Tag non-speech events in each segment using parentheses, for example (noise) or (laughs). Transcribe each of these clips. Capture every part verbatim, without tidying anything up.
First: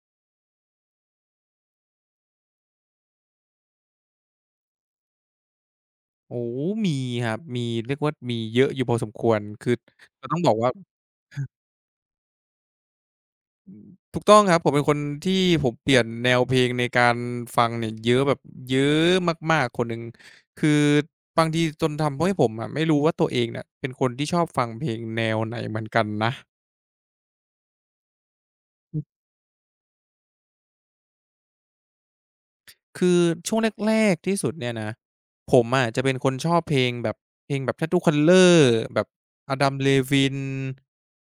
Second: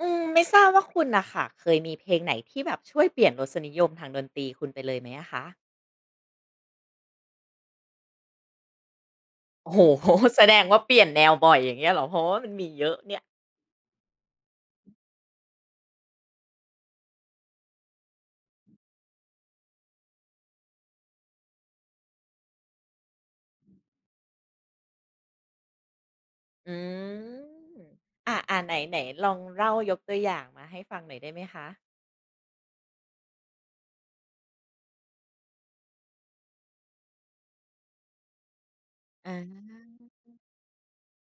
อืมไม่ทราบว่าคุณน่ะค่ะเคยมีเพลงไหนที่แบบช่วยเปลี่ยนรสนิยมทางดนตรีคุณไปเลยไหมอะคะโอ้มีครับมีเรียกว่ามีเยอะอยู่พอสมควรคืโอ้อโฮ เรา (laughs) ต้อแสงบอดกงว่าว่าเปลี่ยนแนวบ่อยอย่างเงี้ยเหรอเพราะว่ามันมีเยอะเนี่ยถูกต้องครับผมเป็นคนที่ผมเปลี่ยนแนวเพลงในการฟังเนี่ยเยอะแบบเยอะมากๆคนหนึ่ง คือบางทีจนทำให้ผมอะไม่รู้ว่าตัวเองเนี่ยเป็นคนที่ชอบฟังเพลงแนวไหนเหมือนกันนะ อืมอาอ่าไหนไหนลองเล่ายกตัวอย่างมาให้ฟังหน่อยได้ไหมคะคือช่วงแรกๆที่สุดเนี่ยนะผมอะจะเป็นคนชอบเพลงแบบเพลงแบบ Tattoo c o l o r แบบ อ Adam า Levine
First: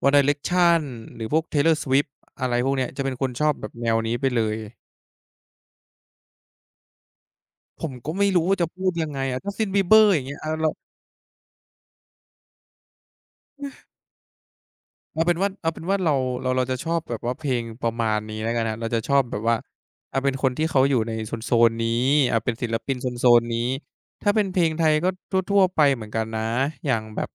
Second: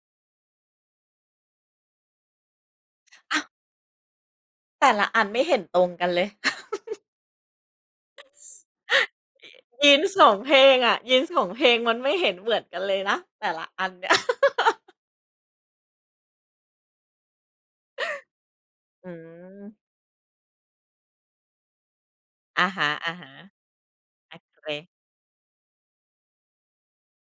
One Direction หรือพวก Taylor Swift อะไรพวกเนี้ยจะเป็นคนชอบแบบแนวนี้ไปเลยแต่ละอันไม่เห็นตรงกันเลย ผมก็ไม่รู้ว่าจะพูดยังไงอะ Justin (laughs) ยินส Bieber อสย่างองเงี้ยอาเพลเรา งอะ j e a สสองเพลงมันไม่เห็นเหมือนกันเลยนะแต่ละอันเนี่ย เอาเป็นว่าเอาเป็นว่าเราเราเราจะชอบแบบว่าเพลงประมาณนี้แล้วกันครับเราจะ (laughs) อืชอบแบบว่ามอ่าเป็นคนที่เขาอยู่ในโซนๆนี้อ่าเป็นอะศิลฮะปินโซนๆนี้ๆถ้าโอเป็นเคเพลงไทยก็ทั่วๆไปเหมือนกันนะอย่างแบบ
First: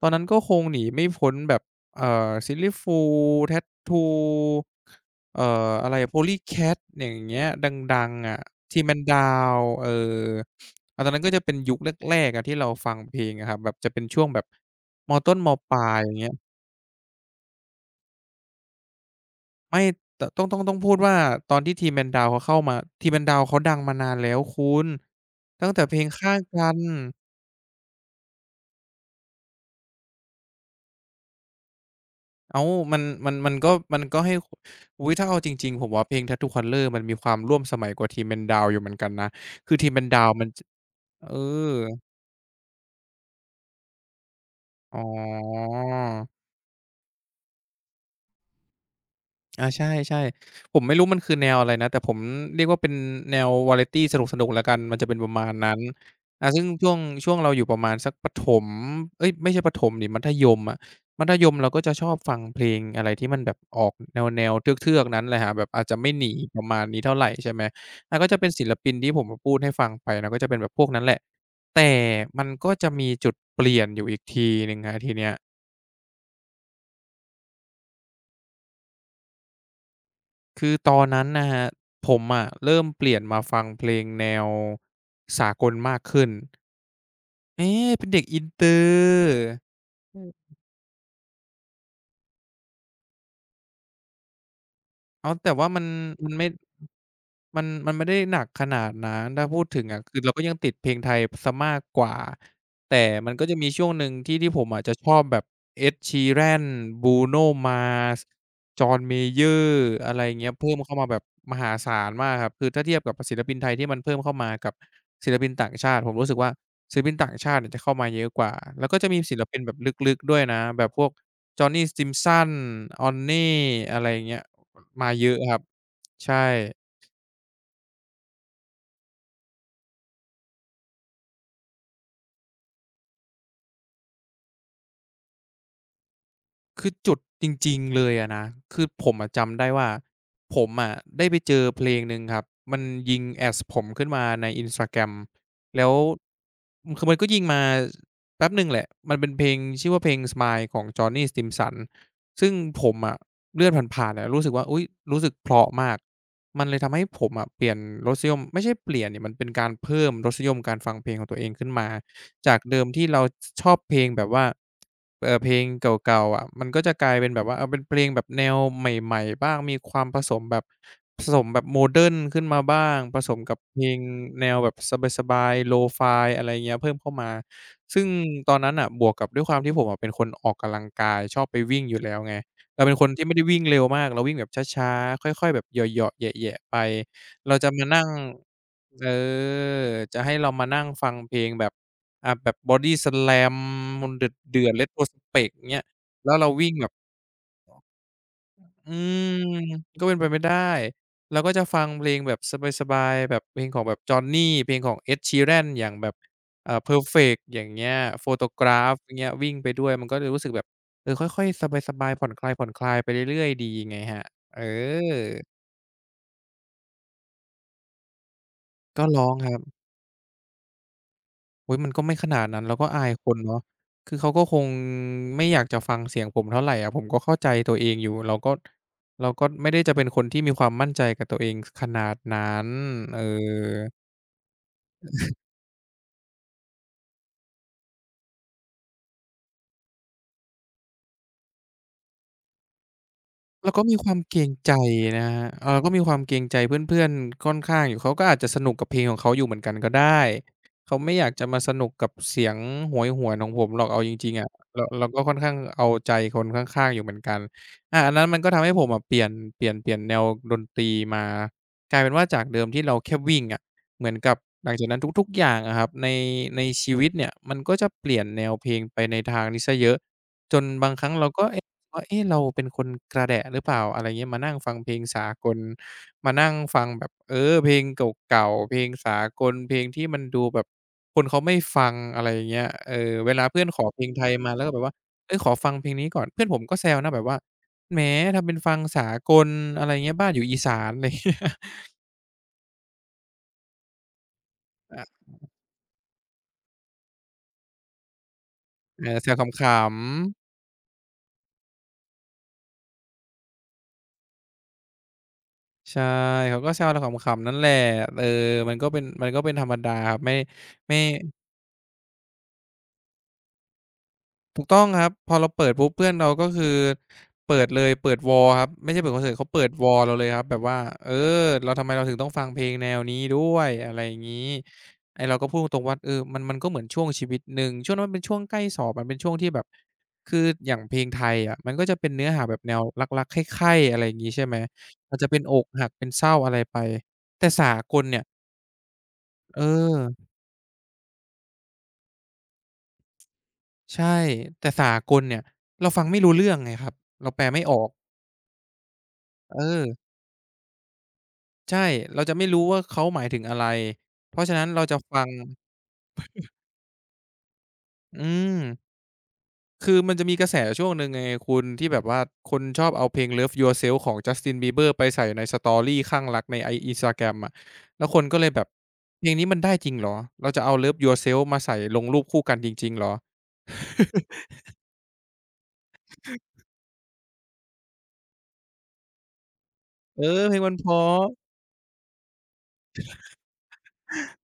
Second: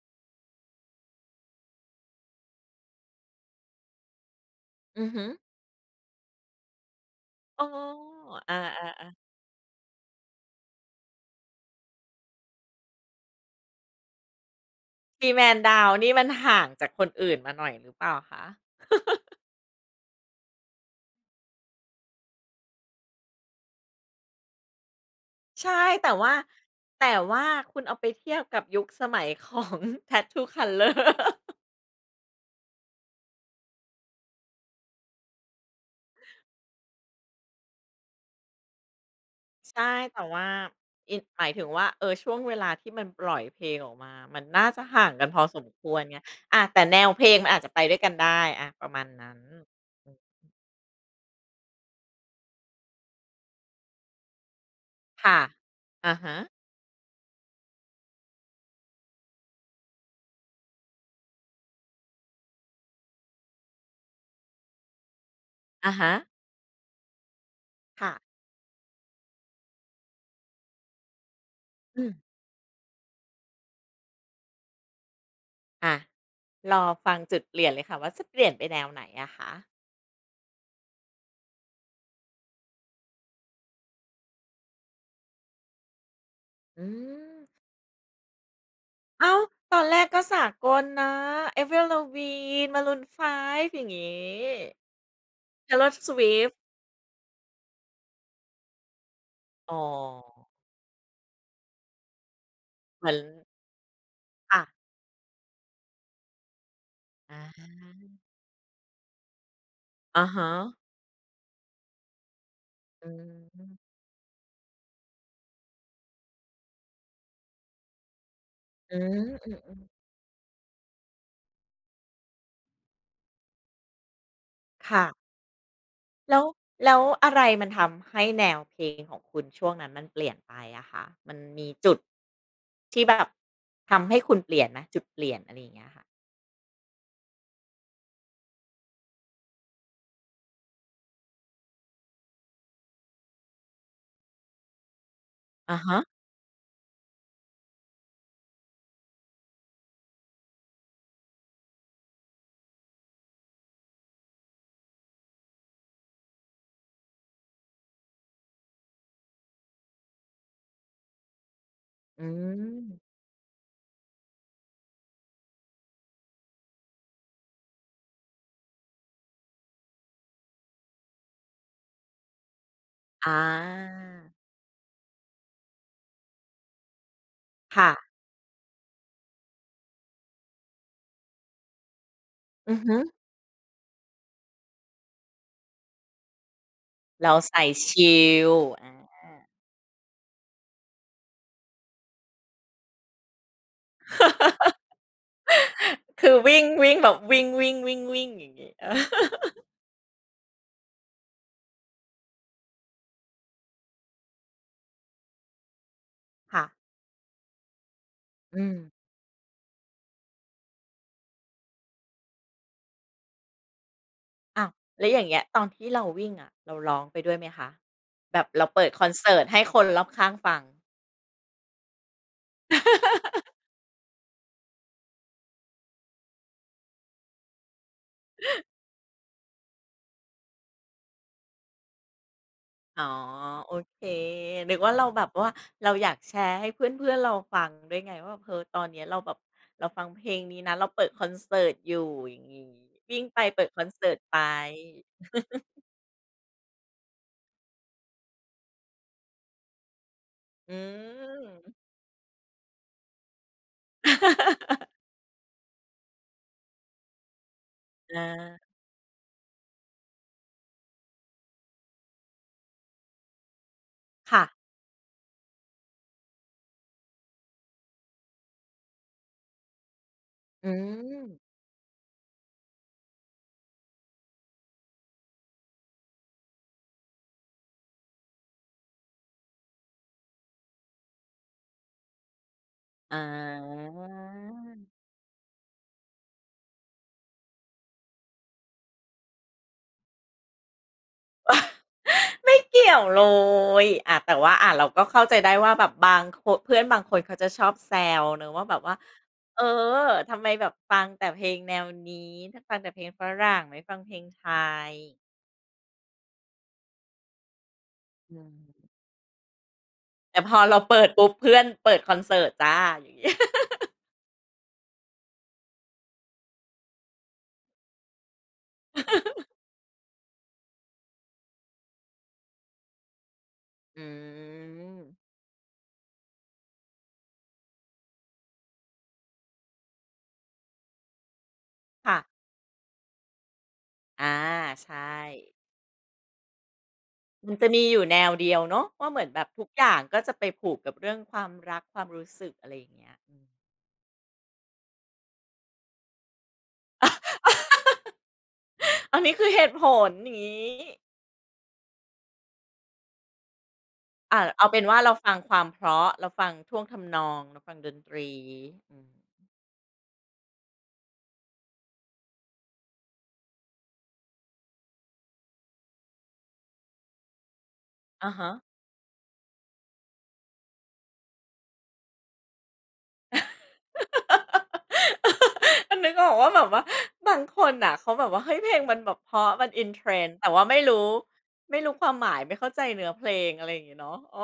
ตอนนั้นก็คงหนีไม่พ้นแบบเอ่อ Sillyfool Tattoo อือฮึเอ่ออะไรอ Polycat อย่างเงี้ยอ๋อดังๆอะ อา Tea Man ๆ Down เอออาตอนนั้นก็จะเป็นยุคแรกๆอะที่เราฟังเพลงอะครับแบบจะเป็นช่วงแบบมพี a ต้นม Man Down นปดาลาวยอนี่ย่างมันเงี้ย ห่างจากคนอื่นมาหน่อยหรือเปล่าคะไม่ตต้องต้องต้องพูดว่าตอนที่ทีม Mendao เขาเข้ามาทีม Mendao เขาดังมานานแล้วคุณตั้ใช่งแต่เพลงแต่ว่าข้างกันแต่ว่าคุณเอาไปเทียบกับยุคสมัยของ (laughs) Tattoo Color อ้าวมันมันมันก็มันก็ให้อุ๊ยถ้าเอาจริงๆผมว่าเพลง Tattoo Color มันมีความร่วมสมัยกว่าทีม Mendao อยู่เหมือนกันนะคือทีใช่ม Mendao มนแต่ดาวน์มัว่านจอินเออหมายถึงว่าเออช่วงเวลาที่มันปล่อยเพลงออกมามันน่าจะอ๋ห่างกันพอสมอ ควรไงอาแต่แนวเพลงมันอาจจะไปด้วยกันได้อาประมาณนั้นอาอืมใช่ๆผมไม่รู้มันคือแนวอะไรนะแต่ผมเรียกว่าเป็นแนววาไรตีสนุกๆแล้วกันมันจะเป็นประค่ะมาณนั้นอะฮะอาซึ่งช่วงช่วงเราอยู่ประมาณสักประถมเอ๊ยไม่ใช่ประถมสิมัธยมอะมัธยมเราก็จะชอบฟังเพลงอะไรที่มันแบบออกแนวๆเทือกๆนั้นแหละครับแบบอาจอะจะไม่ฮะหนีประมาณนี้เท่าไรใช่ไหมค่ะอาก็จะเป็นศิลปินที่ผมพูดให้ฟังไปนะก็จะเป็นแบบพวกนั้นแหละแต่อืมมันก็จะมีจุดเปลี่ยนอยู่อีกทีหนึ่งครับทีเนี้ย อารอฟังจุดเปลี่ยนเลยค่ะว่าจะเปลี่ยนไปแนวไหนอะคะคือตอนนั้นนะครับผมอะเริ่มเปลี่ยนมาฟังเพลงแนวสากลมากขึ้น อืม เอ๊เป็นเด็กอินเตอรอ้าว์ ตอนแรกก็สากลนะ Avril Lavigne Maroon ไฟว์อย่างงี้ อ๋อแต่ว่ามัน Taylor มันไม่ Swift มันมันไม่ได้หนักขนาดนั้นถ้าพูดอ๋ถึงอะคือเราก็อยังติดเพลงไทยเสียมากกว่าเหแต่มือนมันก็จะมีช่วงหนึ่งที่ที่ผค่ะมอาจจะชอบแบบ Ed Sheeran อ Bruno า Mars John Mayer อะไรอะอย่างเงี้ฮะยเพิ่มเข้ามาแบบมหาศาลมากครับคือถ้าเทียบอืกับศิลปินไทยที่มมันเพิ่มเข้ามากับศิลปินต่างชาติผมรู้สึกว่าศิลปินต่างชาติเนี่ยจะเข้ามาเยอะกว่าแล้วอืก็จะมมีศิลอืปินแบบมลึกๆด้วยนะแบบพวก Johnny Simpson Onne อะไรอย่างเงี้ย ๆค่ะมาเยอะครับใช่แล้วแล้วอะไรมันทำให้แนวเพลงของคุณช่วงนั้นมันเปลี่ยนไปอะคะมันมีจุดที่แบบทำให้คุณเปลี่ยนไหมจุดเปลี่ยนอะไรอย่างเงี้ยค่ะคือจุดจริงๆเลยอะนะคือผมอะจำได้ว่าผมอะได้ไปเจอเพลงหนึ่งครับมันยิง ads ผมขึ้นมาใน Instagram อะแล้วฮะอืมคือมันก็ยิงมาแป๊บหนึ่งแหละมันเป็นเพลงชื่อว่าเพลง "Smile" ของ Johnny Stimson ซึ่งผมอะเลื่อนผ่านๆอะรู้สึกว่าอุ๊ยรู้สึกเพราะมากมันเลยทำให้ผมอะเปลี่ยนรสนิยมไม่ใช่เปลี่ยนดิมันเป็นการเพิ่มรสนิยมการฟังเพลงของตัวเองขึ้นมา อืจากเดิมมที่เราชอบเพลงแบบว่าเอ่อเพลงเก่าๆอะมันก็จะกลายเป็นแบบว่าเออเป็นเพลงแบบแนวใหม่ๆบ้างมีความผสมแบบผสมแบบโมเดิร์นขึ้นมาบ้างผอสมกับเพลงาแนวแบบสบายๆ Lo-fi อะไรเงี้ยเพิ่มเข้ามาค่ะซึ่งตอนนั้นน่ะบวกกับด้วยความที่ผมอะเป็นคนออกกำลังกายชอบไปวิ่งอยู่แล้วไงอือเราเป็ฮึนคนที่ไม่ได้วิ่งเร็วมากเราวิ่งแบบช้าๆค่อยๆแบบเหยาะๆแหยะๆไปเราเราใส่จะมาชนั่งิลอา เออจะให้เรามานั่งฟังเพลงแบบ อ่าแบบ Body Slam มันเดือดๆ Retro Spect เงี้ยคืแล้อวเราวิ่งวิ่งแบวิ่บงแบบวิ่งวิ่งวิ่งวิ่งอย่างงี้ (laughs) เออือมก็เป็นไปไม่ได้เราก็จะฟังเพลงแบบสบายๆแบบเพลงของแบบ Johnny เพลงของ Ed Sheeran อย่างแบบค่ะอ่า Perfect อย่างเงี้ย อื Photograph มอย่างเงี้ยวิ่งไปด้วยมันก็เลยรู้สึกแบบเออค่อยๆสบายๆผ่อนคลายๆไปเรื่อยๆดีไงครับเออ้าวแล้วอย่างอเงี้ยตอนที่เราวิ่งอะเราร้องไปด้วยไหมคะแบบเราเปิดคก็อนร้อเสิงร์ตครัให้บ คนรอบข้างฟัง อุ๊ยมันก็ไม่ขนาดนั้นเราก็อายคนเนาะ (laughs) คือเขาก็คงไม่อยากจะฟังเสียงผมเท่าไรอะผมก็เข้าใจตัวเองอยู่เราก็เราก็ไม่ได้จะเป็นคนที่มีความมั่นใจกับตัวเองขนาดนั้นอ๋อเอโออ เคนึกว่าเราแบบว่าเราอยากแชร์ให้เพื่อนๆเราฟังด้วยไงว่าแบบเออตอนเนี้ยเราแบบเราฟังเพลงนี้นะเราเปิดคอนเสิร์ตอยู่อย่างงี้วิ่งไปเปิดแล้วคก็อนมีเสิคร์วาตมไปเกรงใจนะครับเออก็มีความเกรงใจเพื่อนๆค่อนข้างอยู่เขาก็อาจจะสนุกกับเพลงของเขาอยู่เหมือนกันก็ได้ อืเขาไม่อยากจะมมาสนุกกับเสียงโหยหวนของผมหรอกเอาจริงๆอะเราเราก็ค่อนข้างเอาใจคนข้างๆอยู่เหมือนกันอาอันนั้อานมันก็ทำให้ผมอะเปลี่ยนเปลี่ยนเปลี่ยนแนวดนตรีมากลายเป็นว่าจากเดิมที่เราแค่วิ่งอะเหมือนกับค่ะหลังจากนั้นทุกๆอย่างอะครับในในชีวิตเนี่ยมันก็จะเปลี่ยนแนวเพลงไปในทางนี้เสียเยอะจนอืบางครั้งม เราก็เอ ว่าเอ๊ะเราเป็นคนกระแดะหรือเปล่าอะไรเงี้ยมานั่งฟังเพลงสากลมานั่งฟังแบบเออเพลงเก่าๆเพลงสากลเพลงที่มันดูแบบคนเขาไม่ฟังอะไรอย่างเงี้ยเอออเวลาเพื่อนขอาเพลงไทยมาแล้วก็แบบว่าเฮ้ยขอฟังเพลงนี้ก่อนเพื่อนผมก็แซวนะแบบว่าแหมทำเป็นฟังสากลอะไรเงี้ยบ้านอยู่อีสานอะไรเงี้ย (laughs) ไม่เกี่ยวเลยอาแต่ว่าอาเราก็อาเข้าใจได้ว่าแบบบางคนเพื่อนบางคนเขาจะชอบแซวเนาะว่าแบบว่าเออแซวเอขอำทำไมแบบฟังแต่เพลงแนวนี้ถ้าฟังแต่เพลงฝรั่งไม่ฟังเพลงไทยๆใช่เขาก็แซวเราขำๆนั่นแหละเอออืมันก็มเป็นมันก็เป็นธรรมดาครับไม่แต่พอเราไม่ เปิดปุ๊บเพื่อนเปิดคอนเสิร์ตจ้ะอย่างงี้ ถูกต้องครับพอเราเปิดปุ๊บเพื่อนเราก็คือเปิดเลยเปิดวอลครับไม่ใช่เปิดคอนเสิร์ตเขา (laughs) เปิดวอลเราเลยครับแบบว่าเออเราทำไมเราถึงต้องฟังเพลงแนวนี้ด้วยอะไรอือย่างงี้ไอ้มเราก็พูดตรงๆว่าเออมันมันก็เหมือนช่วงชีวิตหนึ่งช่วงนั้นมันเป็นช่วงใกล้สอบมันเป็นช่วงที่แบบคืออย่างเพลงไทยอะมันก็จะเป็นค่ะเนื้อหาแบบแนวรักๆใคร่ๆอะไรอย่างงี้อาใช่ไหมใช่มันจะเป็นอกหักเป็นเศร้าอะไรไปแต่มันจะสามีอกยู่ลแนเนี่ยวเดียวเนาะว่าเหมือนแบบเอทุกอย่างก็อจะไปผูกกับเรื่องความรักความรู้สึกอะไรอย่างเงี้ยอืม ใช่แต่สากลเนี่ยเราฟังไม่รู้เรื่องไงครับเราแปลไม่ออกอันนี้คือเอเหตุผอ ลอย่างงี้ใช่เราจะไม่รู้ว่าเขาหมายถึงอะไรเพอ่าราะฉะนั้เอานเป็เรานจะว่าเราฟังฟังความเพราะเราฟังท่วงทำนองเราฟังดนตอืรีมอืมคือมันจะมีกระแสช่วงหนึ่งไงคุณที่แบบว่าคนชอบเอาเพลง Love Yourself ของ จัสติน บีเบอร์ ไปใส่ใน สตอรี่ ข้างรักในไอ อินสตาแกรม อะแล้วคนอะก็เลฮะ ยแบบเพลงนี้มันได้จริงเหรอเราจะเอา Love Yourself มาใส่ลงรูปคู่กันจริงๆเหรอ (laughs) นึกออกว่าแบบว่าบางคนอ่ะเขาแบบว่าเฮ้ยเพลงมันแบบเพราะมัน in เอ trend อแต่เพลงว่ามันไม่เพรู้ราะ ไม่รู้ความหมายไม่เข้าใจเนื้อเพลงอะไรอย่างเงี้เนาะอ๋อ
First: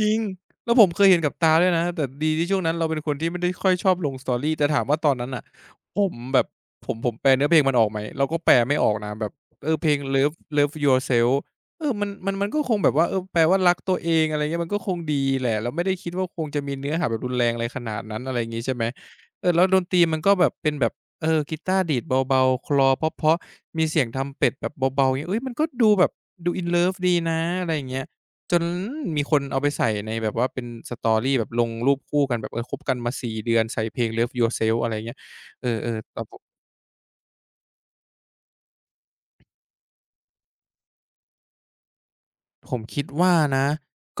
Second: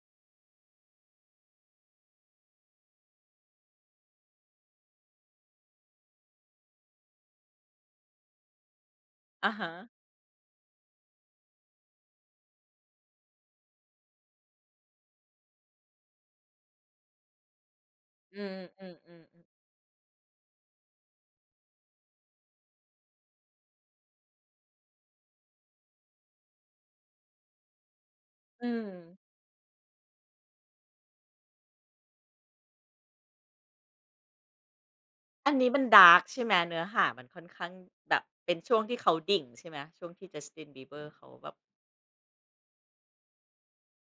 จริง แล้วผมเคยเห็นกับตาด้วยนะ แต่ดีที่ช่วงนั้นเราเป็นคนที่ไม่ได้ค่อยชอบลง Story แต่ถามว่าตอนนั้นน่ะผมแบบผมผมแปลเนื้อเพลงมันออกไหมเราก็แปลไม่ออกนะแบบ (laughs) อะเอฮะอเพลง Love Love Yourself เออมันมันมันก็คงแบบว่าเออแปลว่ารักตัวเองอะไรเงี้ยมันก็คงดีแหละเราไม่ได้คิดว่าคงจะมีเนื้อหาแบบรุนแรงอะไรขนาดนั้นอะอืไรมงี้ใช่ไหอืมๆอืมอมเออแล้วดนตรีมันก็แบบเป็นแบบเออกีตาร์ดีดเบาๆคลอเพราะๆมีเสียงทำเป็ดแบบเบาๆเงี้ยเฮ้ยมันก็ดูแบบดู อิน เลิฟ ดีนะอะไรอย่างเงี้ย จนอืมมีคนเอาไปใส่ในแบบว่าเป็น Story แบบลงรูปคู่กันแบบเออคบกันมาส่เดือนใส่เพลง Love Yourself อะไรเงี้ยอันเอนี้มันอดาๆร์แต่กผ ใช่ไหมเนื้อหามันค่อนข้างแบบเป็นช่วงที่เขาดิ่งใช่ไหมช่วงที่ j สตินบีเบอร์เขาแบบผมคิดว่านะ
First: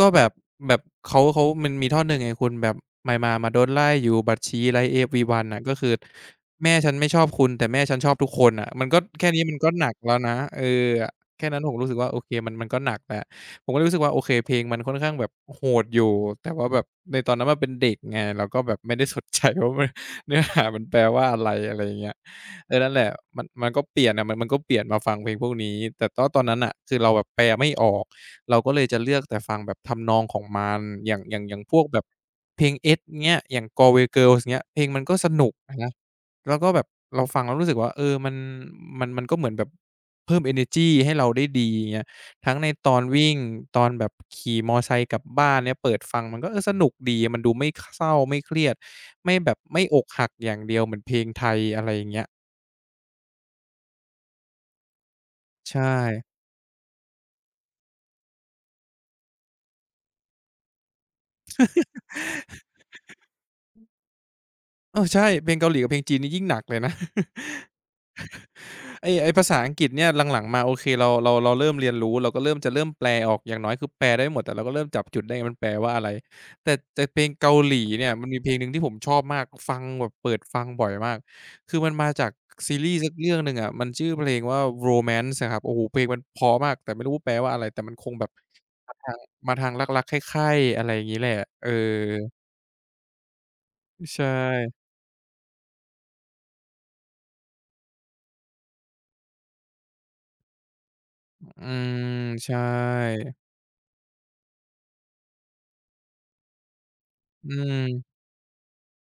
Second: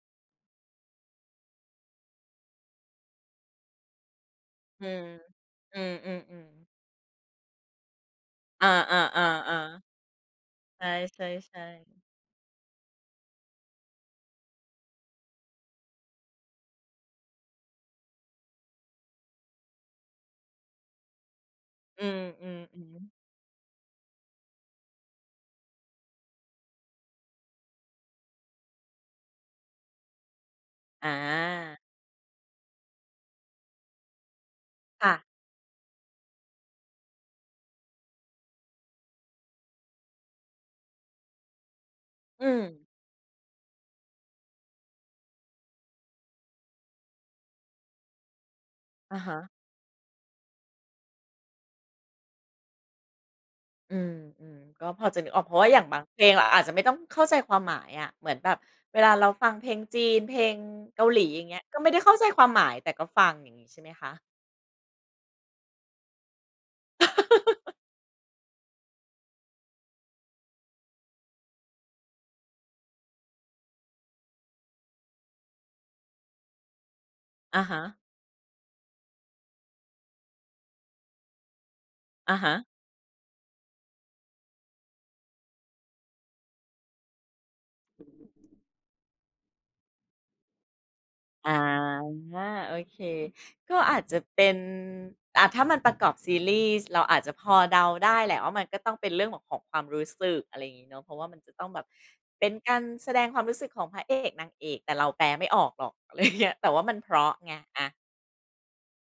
ก็แบบแบบเขาเขามันมีท่อนหนึ่งไงคุณแบบมามามาโดนไล่อยู่บัดชีไล่ อืม เอฟวรีวัน" น่ะก็อืคืมออืแม่ๆ ฉันไม่ชอบคุณแต่แม่ฉันชอบทุกคนอน่ะมันก็าแค่นี้มันก็ๆหๆๆนักแล้วนะเออใช่แค่นั้นผมๆรู้สึกๆว่าโอเคมันมันก็หนักแล้วผมก็เลยรู้สึกว่าโอเคเพลงมันค่อนข้างแบบโหดอยู่แต่ว่าแบบในตอนนั้นมันเป็นเด็กไงเราก็แบบไม่ได้สนใจว่ามัน (laughs) เนื้อหามันแปลว่าอะไรอะไรอย่างอืเงี้ยเออนั่มนแหๆละๆมันมันก็เปลี่ยนอะมันมันก็เปลี่ยนมาฟังเพลงพวกนี้แต่ก็ตอนนั้นน่ะคือเราแบบแปลไม่ออก เราก็เลยจะเลือกแต่ฟังแบบทำนองของมันออาย่างอย่างอย่างพวกแบบเพลงเอสเงี้ยอย่าง กัลเวย์ เกิร์ลส์ เงี้ยเพลงมันค่ะก็สนุกอะนะแล้วก็แบบเราฟังแล้วรู้สึกว่าเออมันมันมันก็เหมือนแบบเพิ่มเอเนอร์จีให้เราได้ดีเงี้ยอืทั้งมในตอนวิ่งตอนแบบขี่มอไซค์กลับบ้านเนี่ยเปิดฟังมันก็เออสนุกดีมันดูไม่คเศร้าไม่เครียดอะไม่ฮะแบบไม่อกหักอย่างเดียวเหมือนเพลงไทยอะไรอย่างเงี้ยอืมๆก็พอจะนึกออกเพราะว่าอใช่ย่างบางเพลงเราอาจจะไม่ต้องเข้าใจความหมายอะเหมือนแบบเวลาเราฟังเพลงจีนเพลงเกาหลีอย่างเงี้ยก็ไม่ได้เข้าใจความหมายแต่ก็ฟังอย่างงี้ใช่ไหมคะเออใช่เพลงเกาหลีกับเพลงจีนนี่ยิ่งหนักเลยนะ ไอ้ไอ้ภาษาอังกฤษเนี่ยหลังๆมาโอเคเราเราเราเริ่มเรียนรู้เราก็เริ่มจะเริ่มแปลออกอย่างน้อยคือแปลได้หมดแต่เราก็เริ่มจับจุดได้มันแปลว่าอะไรแต่แต่เพลงเกาอะหฮะลีเนี่ยมันมีเพลงหนึ่งที่ผมชอบมากฟังแบบเปิดฟังบ่อยมากคือมันมาจากอะฮะ ซีรีส์สักเรื่องหนึ่งอะมันชื่อเพลงว่า Romance อะครับโอ้โฮเพลงมันเพราะมากแต่ไม่รู้แปลว่าอะไรแต่มันคงแบบมาทางมาทางรักๆใคร่ๆอะไรอย่างงี้แหละอเออาโอเคก็อาจจะใชเป็น่อ่าถ้ามันประกอบซีรีส์เราอาจจะพอเดาได้แหละว่ามันก็ต้องเป็นเรื่องแบบของความรู้สึกอะไรอย่างงี้เนาะเพราะว่ามันจะอืต้องแบบมเป็นใช่การแสดงความรู้สึกของพระเอกนางเอกแต่เราแปลไม่ออกหรอกอะไรอย่างเงี้ยแต่ว่ามันเพราะอืไงอาม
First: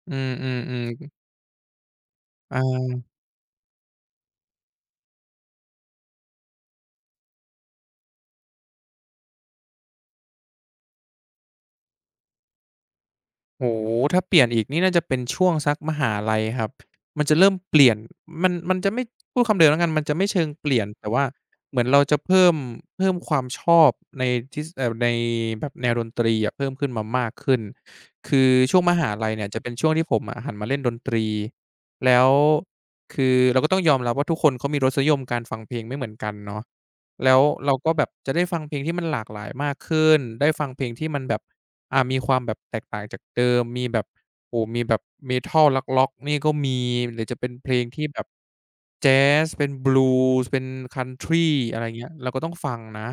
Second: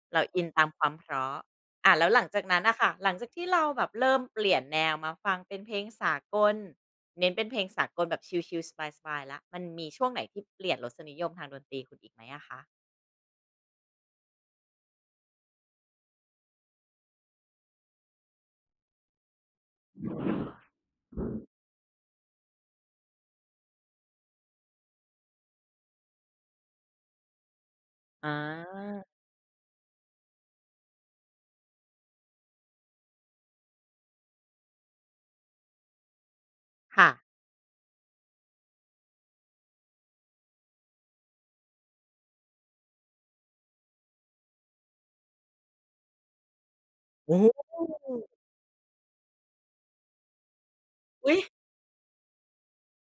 อืเราอินตามความเพมๆราะอาแล้วหลังจากๆนั้นน่ะค่ะอา หลังจากที่เราแบบเริ่มเปลี่ยนแนวมาฟังเป็นเพลงสากลเน้นเป็นเพลงสากลแบบชิลๆสบายๆแล้วมันมีช่วงไหนที่เปลี่ยนรสนิยมทางดนตรีคุณอีกไหมอะคะ โอ้โฮถ้าเปลี่ยนอีกนี่น่าจะเป็นช่วงสักมหาลัยครับ มันจะเริ่มเปลี่ยนมันมันจะไม่พูดคำเดิมแล้วกันมันจะไม่เชิงเปลี่ยน แต่ว่าเหมือนเราจะเพิ่มเพิ่มความชอบในทิศเอ่อในแบบแนวดนตรีอะเพิ่มขึ้นมามากขึ้นอาคือช่วงมหาลัยเนี่ยจะเป็นช่วงที่ผมอะหันมาเล่นดนตรี แล้วคือเราก็ต้องยอมรับว่าทุกคนเขามีรสนิยมการฟังเพลงไม่เหมือนกันเนาะ ค่ะแล้วเราก็แบบจะได้ฟังเพลงที่มันหลากหลายมากขึ้นได้ฟังเพลงที่มันแบบอ่ามีความแบบแตกต่างจากเดิม มีแบบโอ้โฮมีแบบ Metal ร็อกๆนี่ก็มีหรือโอ้จะเป็นโฮเพลงที่แบบแจ๊สเป็น Blues เป็น อุ๊ย Country อะไรเงี้ยเราก็ต้องฟังนะ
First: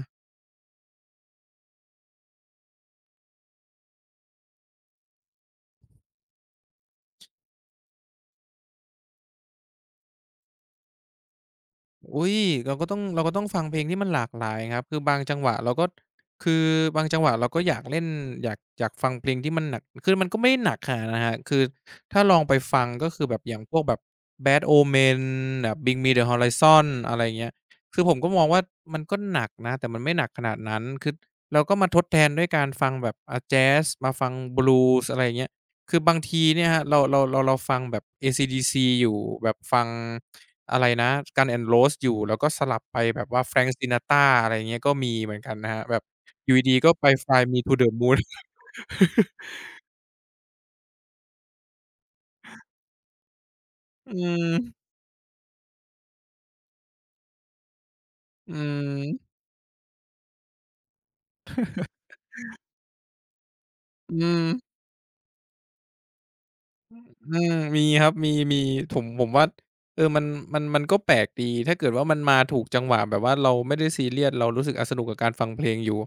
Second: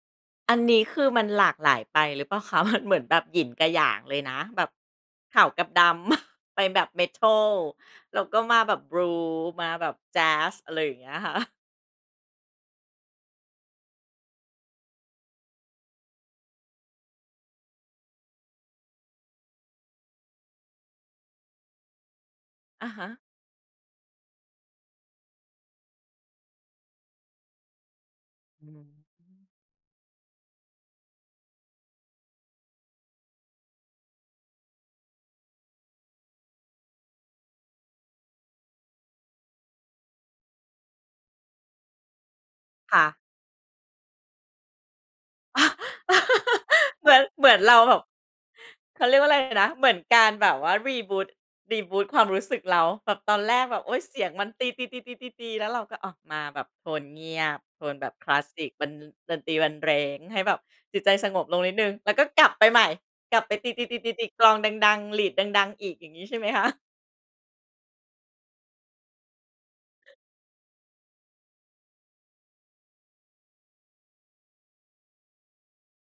อันนี้คือมันหลากหลายไปหรือเปล่าคะ (laughs) มันเหมือนแบบหยินกับหยางเลยนะแบบขาวกับดำ (laughs) ไปแบบเมทัลแล้วก็มาแบบ Blues มาแบบแจ๊สอะไรอย่างเงี้ยค่ะ (laughs) อุ๊ยเราก็ต้องเราก็ต้องฟังเพลงที่มันหลากหลายครับคือบางจังหวะเราก็คือบางจังหวะเราก็อยากเล่นอยากอยากฟังเพลงที่มันหนักคือมันก็ไม่ได้หนักขนาดนั้นครับคือถ้าลองไปฟังอะฮะก็คือแบบอย่างพวกแบบ Bad o m e n แบบ Bring Me The Horizon อะไรอย่างเงี้ยคือผมก็มองว่าอืมันก็มหนักนะแต่มันไม่หนักขนาดนั้นคือเราก็มาทดแทนด้วยการฟังแบบอ่าแจ๊สมาฟังบลูส์อะไรอย่างเงี้ยคือบางทีเนี่ยครับเราเราเราเราฟังแบบ เอ ซี/ดี ซี อยู่แบบฟัง อะไรนะ Guns N' Roses อยู่แล้วก็สลับไปค่ะ แบบว่า Frank Sinatra อะไรอย่างเงี้ยก็มีเหมือนกันนะครับแบบ (laughs) อยู่ดีๆก็ไป เหมือน Fly เหมือน Me to เรา the แบบ Moon เขาเรียกว่าอะไรนะเหมือนการแบบว่า reboot ีบูตรีบูตความรู้สึกเราแบบตอนแรกแบบโอ้ยอืเสียงมันตีมตีตีตีตีตีแล้วเราก็ออกมาแบบโทนเงียบโทนแบบคลาสอืสิกบรรดมนตรีบรรเลงให้แบบจิตใจสงบลงนิดนึงแล้วก็กลับไปใหม่กลับไปตีๆีตีตีตีอืกม ลองดังๆหลีดดังๆอีกอย่างนี้ใช่ไหมคะอืมมีครับมีมีผมผมว่าเออมันมันมันก็แปลกดีถ้าเกิดว่ามันมาถูกจังหวะแบบว่าเราไม่ได้ซีเรียสเรารู้สึกอะสนุกกับการฟังเพลงอยู่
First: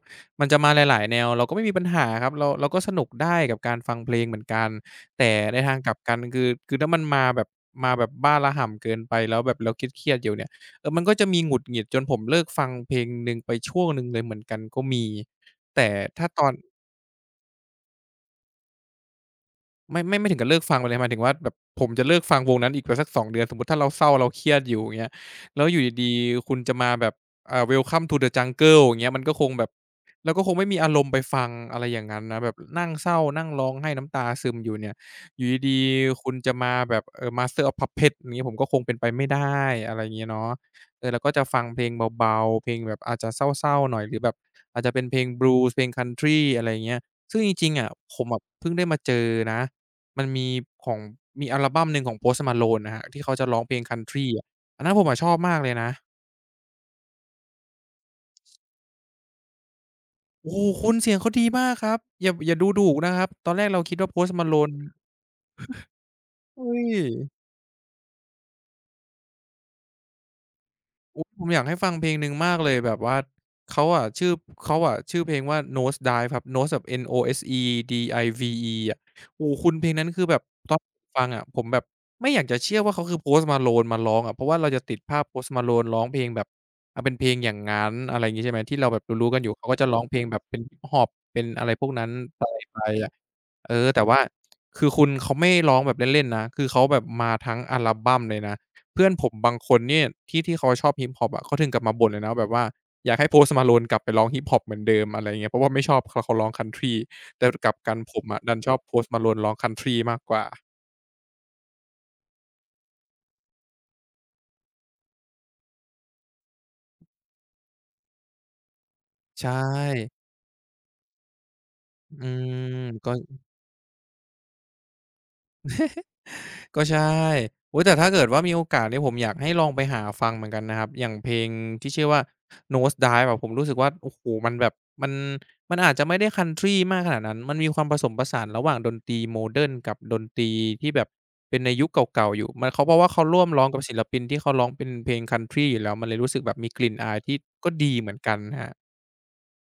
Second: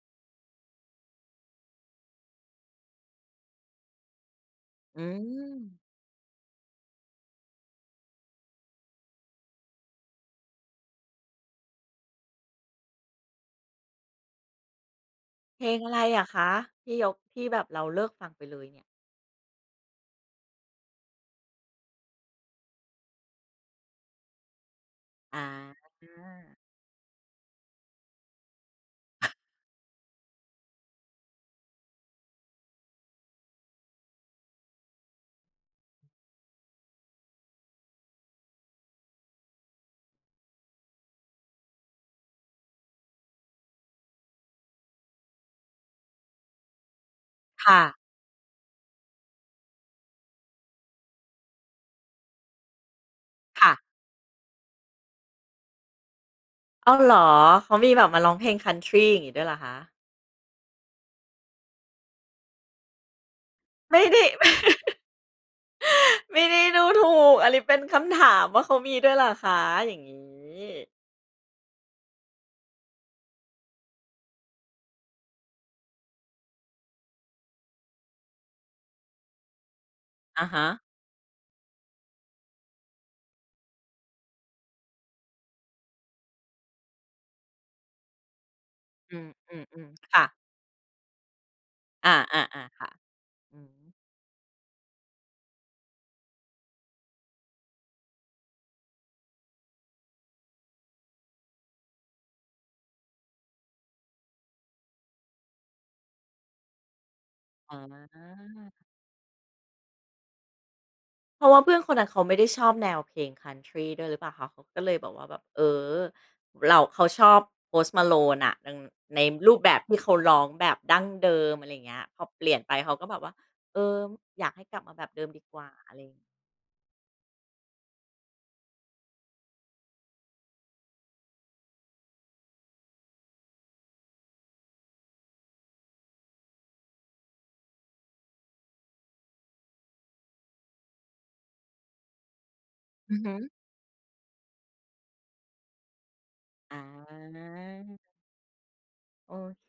มันจะมาหลายๆแนวเราก็ไม่มีปัญหาครับเราเราก็สนุกได้กับการฟังเพลงเหมือนกันอืแต่มในทางกลับกันคือคือถ้ามันมาแบบมาแบบบ้าระห่ำเกินไปแล้วแบบเราเครียดๆอยู่เนี่ยเออมันก็จะมีหงุดหงิดจนผมเลิกฟังเพลงหนึ่งไปช่วงหนึ่งเลยเหมือนกันก็มีเพลงแต่อะไรถ้าอะตอคะน ที่ยกที่แบบเราเลิกฟังไปเลยเนี่ยไม่ไม่ไม่ถึงกับเลิกฟังไปเลยหมายถึงว่าแบบผมจะเลิกฟังวงนั้นอีกไปสักสองเดือนสมมุติถ้าเราเศร้าเราเครียดอยู่อย่างเงี้ยอาแล้วอยู่ดีๆคุณจะมาแบบอ่า Welcome to the Jungle อย่างเงี้ยมันก็คงแบบเราก็คงไม่มีอารมณ์ไปฟังอะไรอย่างงั้นนะแบบนั่งเศร้านั่งร้องไห้น้ำตาซึมอยู่เนี่ยอยู่ดีๆคุณจะมาแบบเอ่อ Master of Puppets อย่างงี้ผมก็คงเป็นไปไม่ได้อะไรอย่างงี้เนาะเออเราก็จะฟังเพลงเบาๆเพลงแบบอาจจะเศร้าๆหน่อยหรือแบบอาจจะเป็นเพลง Blues เพลง Country อะไรอย่างเงี้ยซึ่งจริงๆค่ะอะผมอะเพิ่งได้มาเจอนะ มันมีของมีอัลบัมหนึ่งของ Post Malone นะครับที่เขาจะร้องเพค่ะ ลง Country อะอันนั้นผมอะชอบมากเลยนะอ้าวเหรอ เขามีแบบมาร้องเพลงคันทรีอย่างงี้ด้วยเหรอคะโอ้โฮคุณเสียงเขาดีมากครับอย่าอย่าดูถูกนะครับตอนแรกเราคิดไม่ว่า ได้ Post Malone (laughs) ไม่ได้เฮ้ดูย ถูกอันนี้เป็นคำถามว่าเขามีด้วยเหรอคะอย่างงี้อุ๊ยผมอยากให้ฟังเพลงหนึ่งมากเลยแบบว่าเขาอะชื่อเขาอะชื่อเพลงว่า Nose Dive ครับ Nose แบบ N-O-S-E-D-I-V-E อะโอ้โฮคุณเพลงนั้นคือแบบอะฮะตอนฟังอะผมแบบไม่อยากจะเชื่อว่าเขาคือ Post Malone มาร้องอะเพราะว่าเราจะติดภาพ Post Malone ร้องเพลงแบบอาเป็นเพลงอย่างงั้นอะไรงี้ใช่ไหมที่เราแบบอืรู้ๆกันอยู่เขาก็จะมร้ๆองๆเพลค่ะงแบบเป็น Hip Hop เป็นอะไรพวกนั้นอาอะไรๆไปๆค่ะอะอืเออมแต่ว่าคือคุณเขาไม่ร้องแบบเล่นๆนะคือเขาแบบมาทั้งอัลบัมเลยนะ เพื่อนผมบางคนเนี่ยที่ที่เขาชอบ Hip-Hop อปอะเขาถึงกับมาบ่นเลยนะแบบว่าอยากให้ Post Malone กลับไปร้อง Hip-Hop เหมือนเดิมอะไรเงี้ยเพราะว่าไม่ชอบคเขาร้องคันทรีแต่กลัอบกันผมอะาดันชอบ Post Malone ร้องคันทรีมากกว่าเพราะว่าเพื่อนคนนั้นเขาไม่ได้ชอบแนวเพลงคันทรีด้วยหรือเปล่าคะเขาก็เลยแบบว่าแบบเออเราเขาชอบ Post Malone น่ะดังในใชรูปแบบที่เขา่ร้องแบบดั้งเดิมอะไรอย่างเงี้ยพอือเปลี่ยนมไปเขาก็ก็ แบบว่าเอออยากให้กลับมาแบบเดิมดีกว่าอะไรก็ใช่โอ๊ยแต่ถ้าเกิดว่ามีโอกาสเนี่ยผมอยากให้ลองไปหาฟังเหมือนกันนะครับ อย่างเพลงที่ชื่อว่า Nosedive อะผมรู้สึกว่าโอ้โฮมันแบบมันมันอาจจะไม่ได้คันทรีมากขนาดนั้น มันมีความผสมผสานระหว่างดนตรีโมเดิร์นกับดนตรีที่แบบเป็นในยุคเก่าๆอยู่ มันเขาเพราะว่าอือเขาฮึ ร่วมร้องกับศิลปินที่เขาร้องเป็นเพลงคันทรีอยู่แล้วมันเลยรู้สึกแบบมีอกลิ่นอายที่าก็ดีเหมือนกันครับโอเค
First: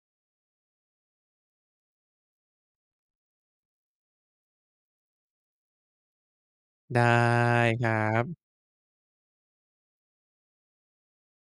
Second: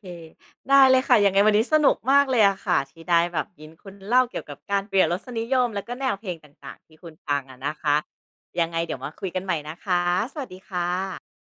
ได้เลยค่ะยังไงวันนี้สนุกมากเลยอะค่ะที่ได้แบบยินคุณเล่าเกี่ยวกับการเปลี่ยนรสนิยมแล้วก็แนวเพลงต่างๆที่ได้คุณฟังอะนะครัคะบยังไงเดี๋ยวมาคุยกันใหม่นะคะสวัสดีค่ะ